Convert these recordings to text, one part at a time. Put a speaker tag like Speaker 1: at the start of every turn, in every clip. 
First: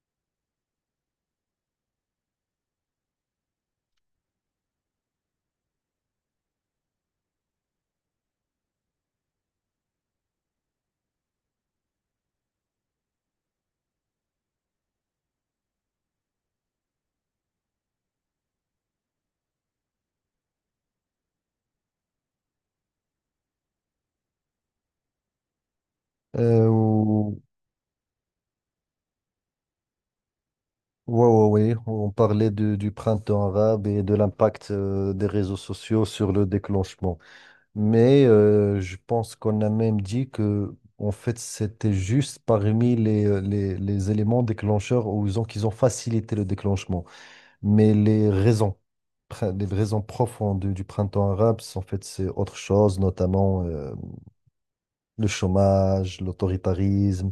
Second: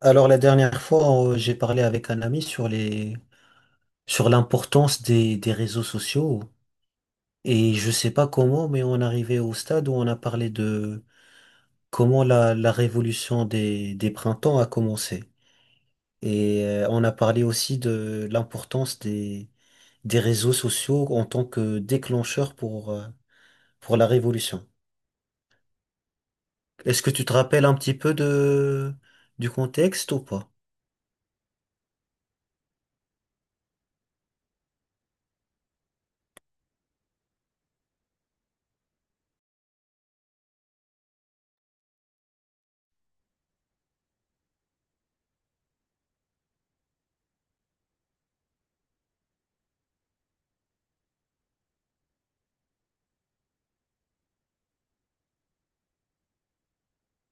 Speaker 1: Alors la dernière fois, j'ai parlé avec un ami sur les sur l'importance des réseaux sociaux et je sais pas comment, mais on arrivait au stade où on a parlé de comment la révolution des printemps a commencé. Et on a parlé aussi de l'importance des réseaux sociaux en tant que déclencheur pour la révolution.
Speaker 2: Euh,
Speaker 1: Est-ce que tu te
Speaker 2: ou-
Speaker 1: rappelles un petit peu de, du contexte ou pas?
Speaker 2: ouais, ouais, ouais. On parlait du printemps arabe et de l'impact des réseaux sociaux sur le déclenchement. Mais je pense qu'on a même dit que, en fait, c'était juste parmi les, les éléments déclencheurs qu'ils ont facilité le déclenchement. Mais les raisons, les raisons profondes du printemps arabe, en fait, c'est autre chose, notamment le chômage, l'autoritarisme.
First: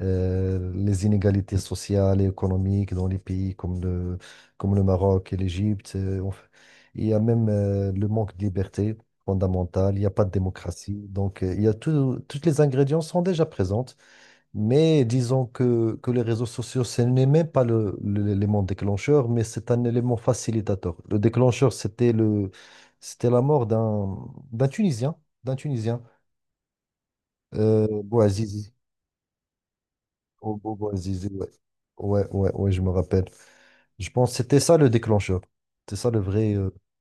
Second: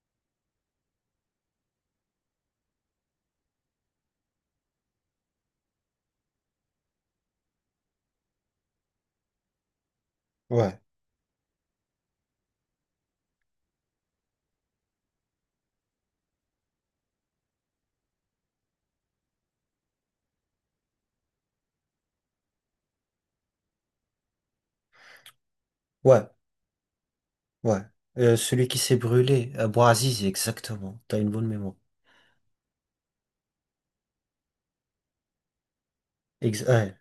Speaker 2: Les inégalités sociales et économiques dans les pays comme comme le Maroc et l'Égypte. Il y a même le manque de liberté fondamentale, il n'y a pas de
Speaker 1: Ouais.
Speaker 2: démocratie. Donc, il y a tout, toutes les ingrédients sont déjà présentes, mais disons que les réseaux sociaux, ce n'est même pas l'élément déclencheur, mais c'est un élément facilitateur. Le déclencheur, c'était la mort d'un Tunisien, d'un Tunisien,
Speaker 1: Ouais. Ouais. Celui
Speaker 2: Bouazizi.
Speaker 1: qui s'est brûlé, Bouazizi,
Speaker 2: Oh, oh, bah,
Speaker 1: exactement. T'as
Speaker 2: Zizou,
Speaker 1: une bonne
Speaker 2: ouais.
Speaker 1: mémoire.
Speaker 2: Ouais, ouais, ouais, je me rappelle. Je pense que c'était ça le déclencheur. C'est ça le vrai.
Speaker 1: Ex- ouais,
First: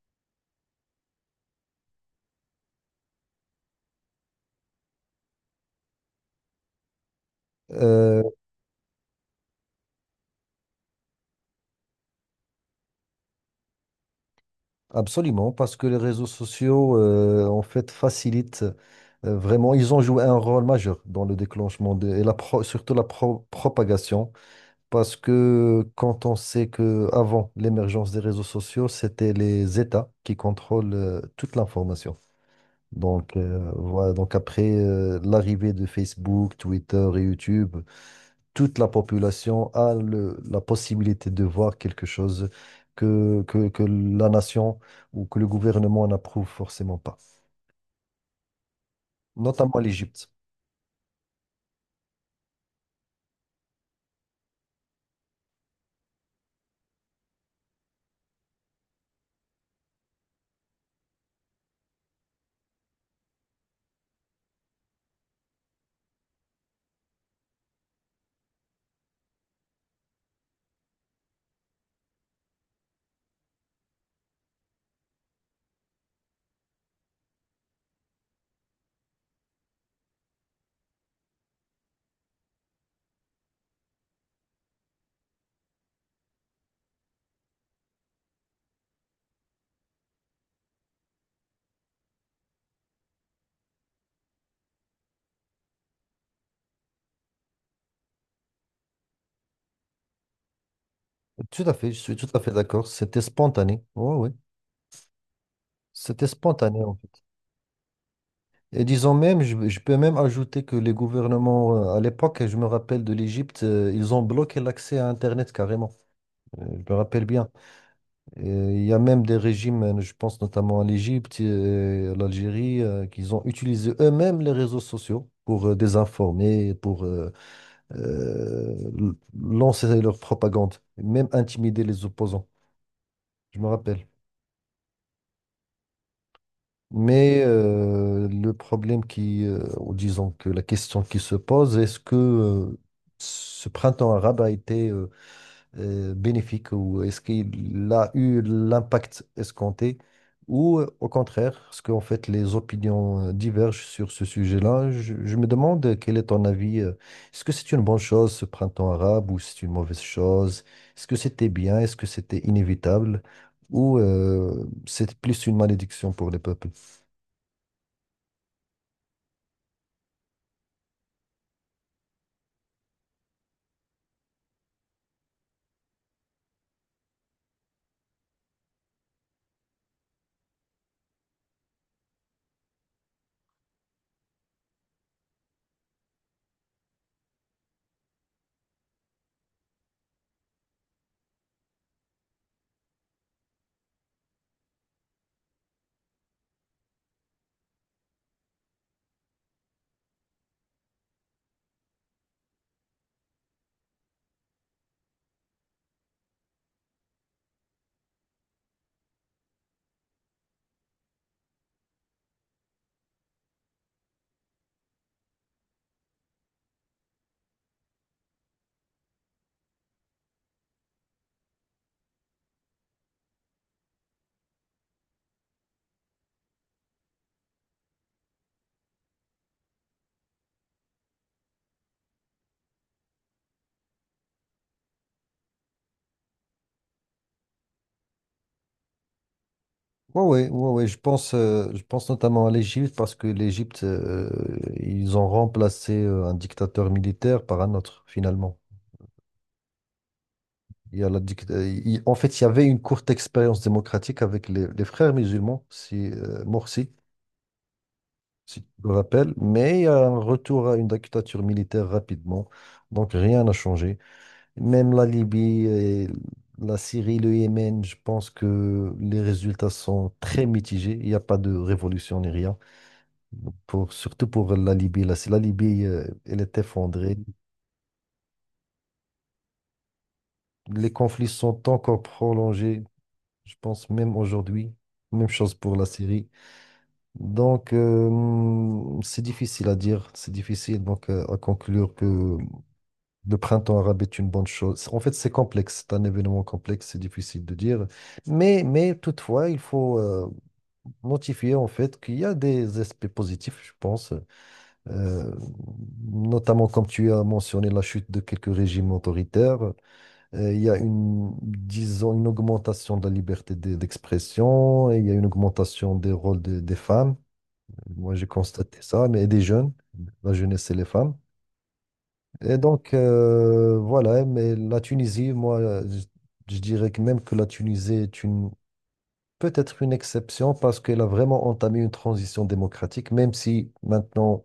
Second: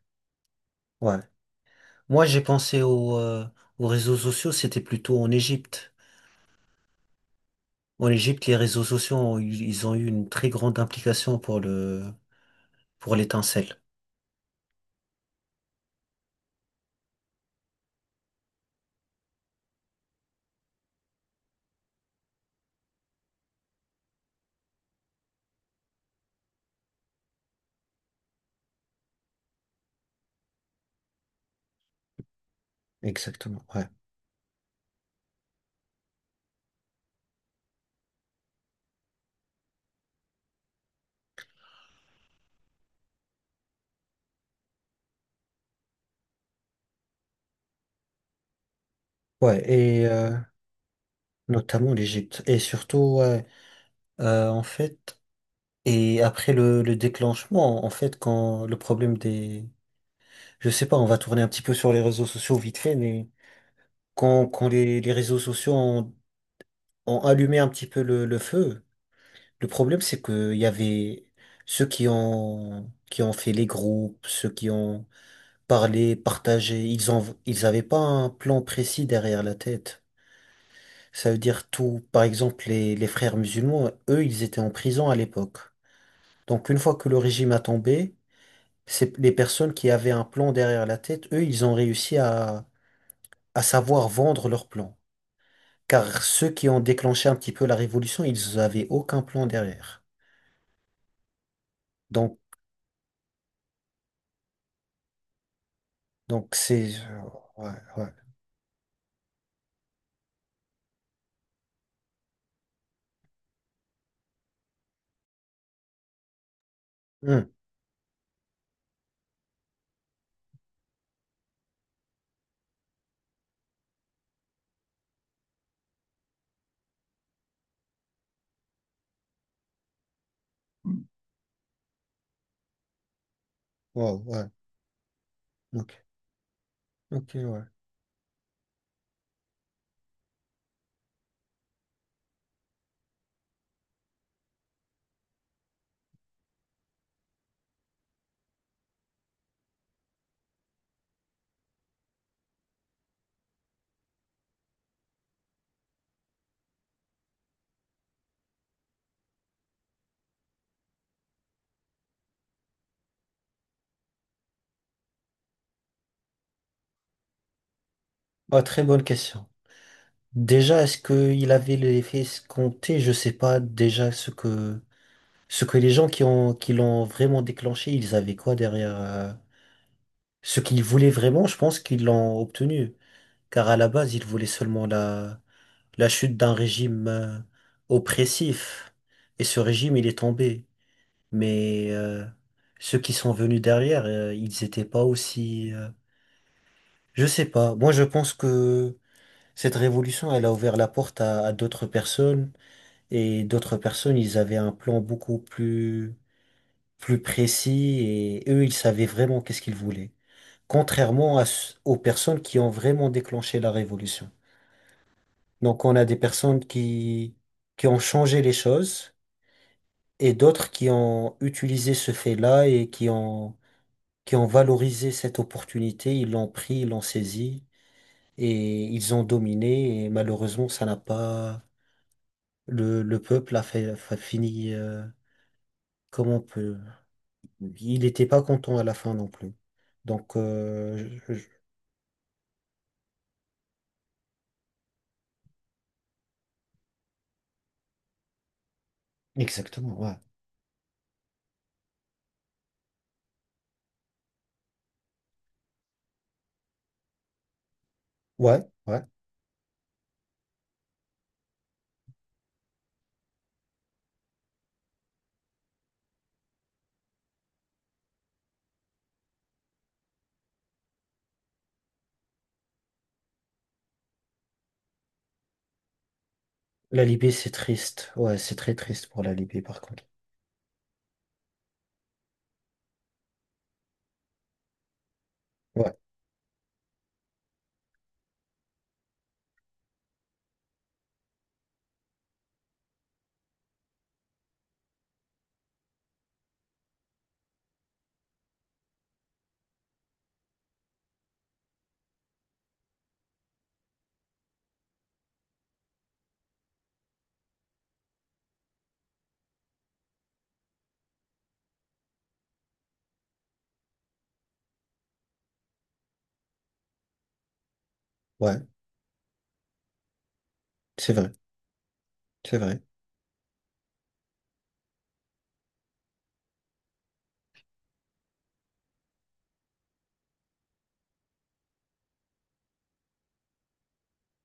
Speaker 1: ouais. Moi, j'ai pensé au, aux réseaux sociaux, c'était plutôt en Égypte. En
Speaker 2: euh,
Speaker 1: Égypte, les réseaux sociaux, ils ont eu une très grande implication pour le, pour l'étincelle.
Speaker 2: Absolument, parce que les réseaux sociaux, en fait, facilitent vraiment. Ils ont joué un rôle majeur dans le déclenchement et la pro- surtout la pro- propagation. Parce que quand on sait que avant l'émergence des réseaux sociaux, c'était les États qui contrôlent toute l'information. Donc,
Speaker 1: Exactement, ouais.
Speaker 2: voilà, donc après l'arrivée de Facebook, Twitter et YouTube. Toute la population a la possibilité de voir quelque chose que la nation ou que le gouvernement n'approuve forcément pas,
Speaker 1: Ouais,
Speaker 2: notamment l'Égypte.
Speaker 1: notamment l'Égypte. Et surtout, ouais, en fait, et après le déclenchement, en fait, quand le problème des... Je sais pas, on va tourner un petit peu sur les réseaux sociaux vite fait, mais quand les réseaux sociaux ont, ont allumé un petit peu le feu, le problème, c'est que il y avait ceux qui ont fait les groupes, ceux qui ont parlé, partagé, ils ont, ils avaient pas un plan précis derrière la tête. Ça veut dire tout. Par exemple, les frères musulmans, eux, ils étaient en prison à l'époque. Donc une fois que le régime a tombé, c'est les personnes qui avaient un plan derrière la tête, eux, ils ont réussi à savoir vendre leur plan. Car ceux qui ont déclenché un petit peu la révolution, ils avaient aucun plan derrière.
Speaker 2: Tout à fait, je suis tout
Speaker 1: Donc,
Speaker 2: à fait d'accord. C'était spontané. Oui, oui. C'était
Speaker 1: donc
Speaker 2: spontané,
Speaker 1: c'est...
Speaker 2: en fait.
Speaker 1: Ouais, ouais.
Speaker 2: Et disons même, je peux même ajouter que les gouvernements, à l'époque, je me rappelle de l'Égypte, ils ont bloqué l'accès à Internet carrément. Je me rappelle bien.
Speaker 1: Hmm.
Speaker 2: Il y a même des régimes, je pense notamment à l'Égypte et à l'Algérie, qu'ils ont utilisé eux-mêmes les réseaux sociaux pour désinformer, pour euh, l- lancer leur propagande, même intimider les opposants, je me rappelle.
Speaker 1: Wow, ouais. Ok, ok,
Speaker 2: Mais
Speaker 1: ouais.
Speaker 2: le problème, ou disons que la question qui se pose, est-ce que ce printemps arabe a été bénéfique, ou est-ce qu'il a eu l'impact escompté, ou au contraire, parce qu'en fait les opinions divergent sur ce sujet-là. Je me demande quel est ton avis. Est-ce que c'est une bonne chose ce printemps arabe, ou c'est une mauvaise chose? Est-ce que c'était bien? Est-ce que c'était inévitable? Ou c'est plus une malédiction pour les peuples?
Speaker 1: Ah, très bonne question. Déjà, est-ce qu'il avait l'effet escompté? Je sais pas déjà ce que les gens qui ont qui l'ont vraiment déclenché, ils avaient quoi derrière ce qu'ils voulaient vraiment, je pense qu'ils l'ont obtenu. Car à la base, ils voulaient seulement la, la chute d'un régime oppressif. Et ce régime, il est tombé. Mais ceux qui sont venus derrière, ils n'étaient pas aussi... Je sais pas. Moi, je pense que cette révolution, elle a ouvert la porte à d'autres personnes. Et d'autres personnes, ils avaient un plan beaucoup plus, plus précis. Et eux, ils savaient vraiment qu'est-ce qu'ils voulaient, contrairement à aux personnes qui ont vraiment déclenché la révolution. Donc on a des personnes qui ont changé les choses et d'autres qui ont utilisé ce fait-là et qui ont valorisé cette opportunité, ils l'ont pris, ils l'ont saisi et ils ont dominé et malheureusement ça n'a pas... le peuple a fait, a fini comme on peut. Il n'était pas content à la fin non plus.
Speaker 2: Oui,
Speaker 1: Donc,
Speaker 2: ouais, ouais, ouais, ouais, je pense notamment à l'Égypte, parce que l'Égypte, ils ont remplacé un dictateur militaire par un autre, finalement.
Speaker 1: exactement, ouais.
Speaker 2: Il y a la dict- il- En fait, il y avait une courte expérience démocratique avec les frères musulmans, si, Morsi, si
Speaker 1: Ouais,
Speaker 2: tu te
Speaker 1: ouais.
Speaker 2: rappelles, mais il y a un retour à une dictature militaire rapidement, donc rien n'a changé. Même la Libye, et la Syrie, le Yémen, je pense que les résultats sont très mitigés, il n'y a pas de révolution ni rien, pour, surtout pour la Libye. Là, si la Libye, elle est
Speaker 1: La
Speaker 2: effondrée,
Speaker 1: Libye, c'est triste. Ouais, c'est très triste pour la Libye, par contre.
Speaker 2: les conflits sont encore prolongés, je pense même aujourd'hui, même chose pour la
Speaker 1: Ouais,
Speaker 2: Syrie. Donc, c'est difficile à dire, c'est difficile donc à conclure que le printemps arabe est une bonne chose. En fait, c'est complexe, c'est un événement complexe, c'est difficile de dire. Mais toutefois, il faut notifier en fait qu'il y a des aspects positifs, je pense. Euh, Notamment comme tu as mentionné, la chute de quelques régimes autoritaires. Il y a une, disons, une augmentation de la liberté d'expression, et il y a une augmentation des rôles des femmes. Moi, j'ai
Speaker 1: ouais,
Speaker 2: constaté ça, mais des jeunes, la jeunesse, c'est les
Speaker 1: c'est
Speaker 2: femmes.
Speaker 1: vrai,
Speaker 2: Et
Speaker 1: c'est vrai.
Speaker 2: donc, voilà, mais la Tunisie, moi, je, je dirais que même que la Tunisie est une, peut-être une exception, parce qu'elle a vraiment entamé une transition démocratique, même si maintenant,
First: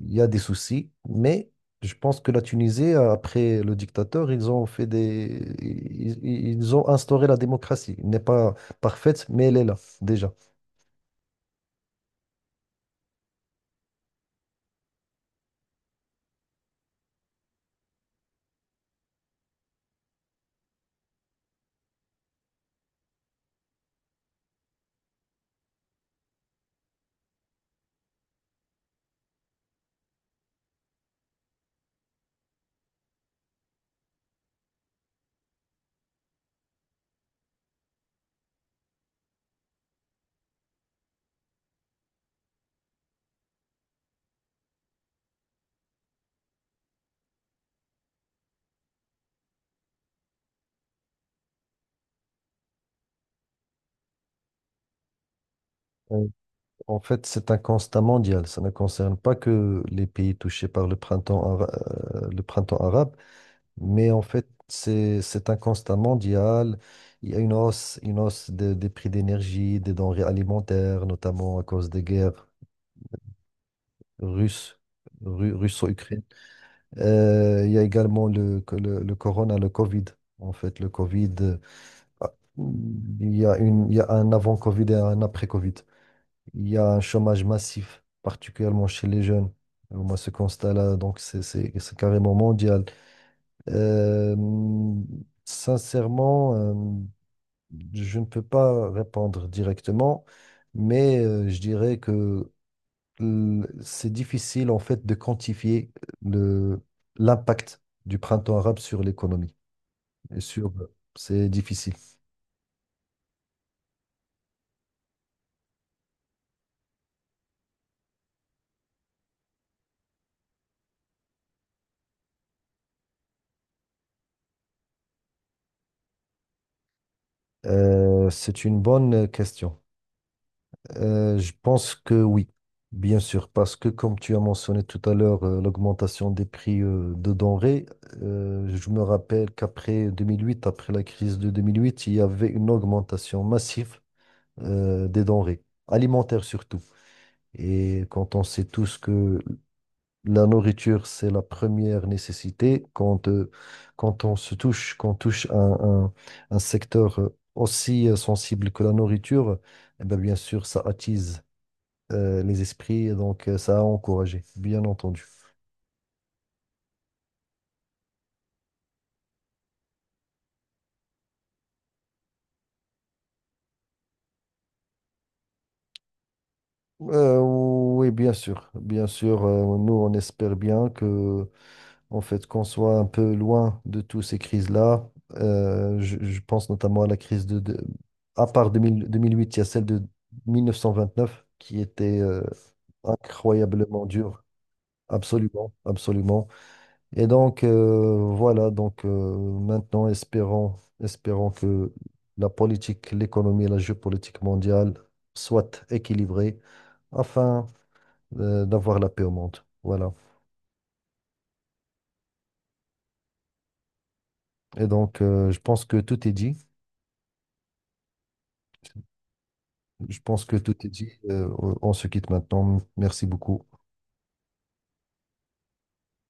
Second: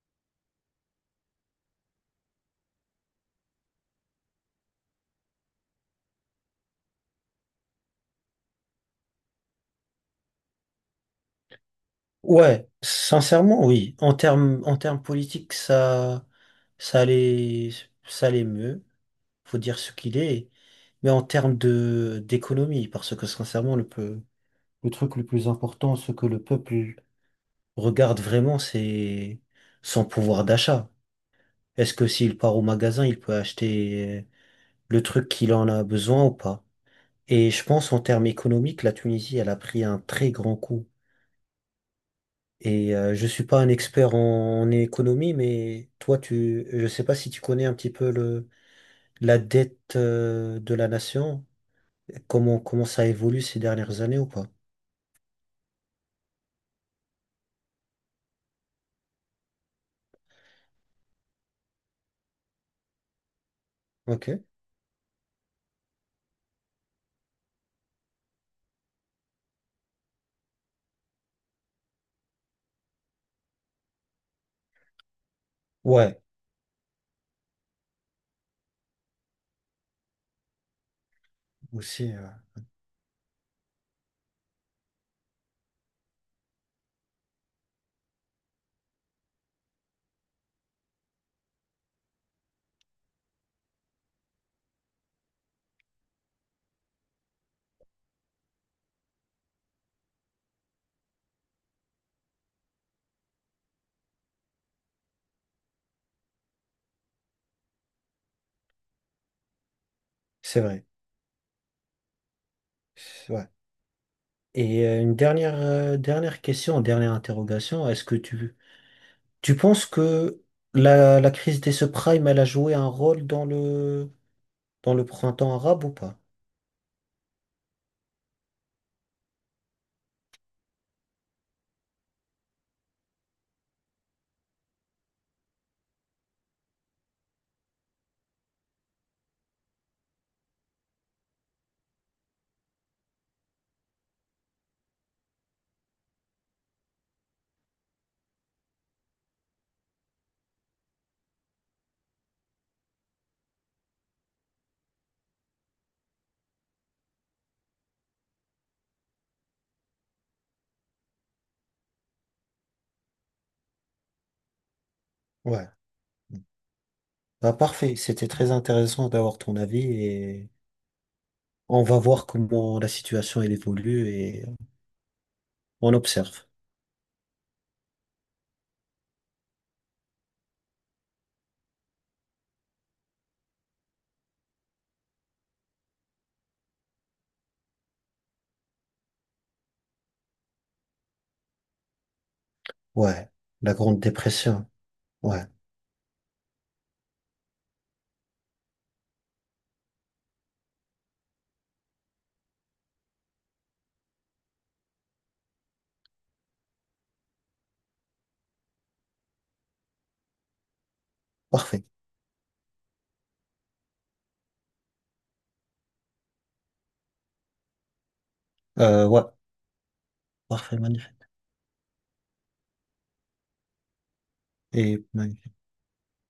Speaker 2: il y a des soucis. Mais je pense que la Tunisie, après le dictateur, ils ont fait des, ils ont instauré la démocratie. Elle n'est pas parfaite, mais elle est là, déjà.
Speaker 1: Ouais, sincèrement, oui. En termes politiques, ça, ça allait, ça allait mieux. Faut dire ce qu'il est. Mais en termes de, d'économie, parce que sincèrement, le truc le plus important, ce que le peuple regarde vraiment, c'est son pouvoir d'achat. Est-ce que s'il part au magasin, il peut acheter le truc qu'il en a besoin ou pas? Et je pense en termes économiques, la Tunisie, elle a pris un très grand coup. Je suis pas un expert en, en économie, mais toi, tu, je sais pas si tu connais un petit peu le, la dette de la nation, comment, comment ça évolue ces dernières années ou pas?
Speaker 2: Euh, En fait, c'est un constat mondial. Ça ne concerne pas que les pays touchés par le printemps arabe, mais en
Speaker 1: Ok.
Speaker 2: fait, c'est un constat mondial. Il y a une hausse des prix d'énergie, des denrées alimentaires, notamment à cause des guerres russes,
Speaker 1: Ouais,
Speaker 2: russo-ukrainiennes. Il y a également le corona, le Covid. En fait, le Covid,
Speaker 1: aussi,
Speaker 2: il y a il y a un avant-Covid et un après-Covid. Il y a un chômage massif, particulièrement chez les jeunes. Alors, moi, ce constat-là, donc, c'est carrément mondial. Euh, sincèrement, je ne peux pas répondre directement, mais je dirais que c'est difficile, en fait, de quantifier le, l'impact du printemps arabe sur l'économie. Et
Speaker 1: c'est
Speaker 2: sur,
Speaker 1: vrai.
Speaker 2: c'est difficile.
Speaker 1: Ouais. Une dernière, dernière question, dernière interrogation. Est-ce que tu penses que la crise des subprimes, elle a joué un rôle dans le printemps arabe ou pas?
Speaker 2: C'est une bonne question. Je pense que oui, bien sûr, parce que comme tu as mentionné tout à l'heure, l'augmentation des prix de denrées, je me rappelle qu'après 2008, après la crise de 2008, il y avait une augmentation massive des denrées, alimentaires surtout. Et quand on sait tous que la nourriture, c'est la première nécessité, quand, qu'on touche un secteur aussi sensible que la nourriture, eh ben, bien sûr, ça attise les esprits, donc ça a encouragé, bien entendu.
Speaker 1: Ouais. Bah, parfait, c'était très intéressant d'avoir ton avis et on va voir comment la situation elle évolue et on observe.
Speaker 2: Oui, bien sûr, bien sûr. Nous, on espère bien que, en fait, qu'on soit un peu loin de toutes ces crises-là. Je pense notamment à la crise à part 2000 2008, il y a celle de 1929 qui était
Speaker 1: Ouais, la Grande
Speaker 2: incroyablement dure.
Speaker 1: Dépression. Ouais,
Speaker 2: Absolument, absolument. Et donc, voilà, donc maintenant, espérons, espérons que la politique, l'économie et la géopolitique mondiale soient équilibrées afin d'avoir la paix au monde. Voilà.
Speaker 1: parfait.
Speaker 2: Et donc, je pense que tout est dit.
Speaker 1: Ouais,
Speaker 2: Je pense que tout
Speaker 1: parfait,
Speaker 2: est
Speaker 1: magnifique.
Speaker 2: dit. On se quitte maintenant. Merci beaucoup.
Speaker 1: Et magnifique.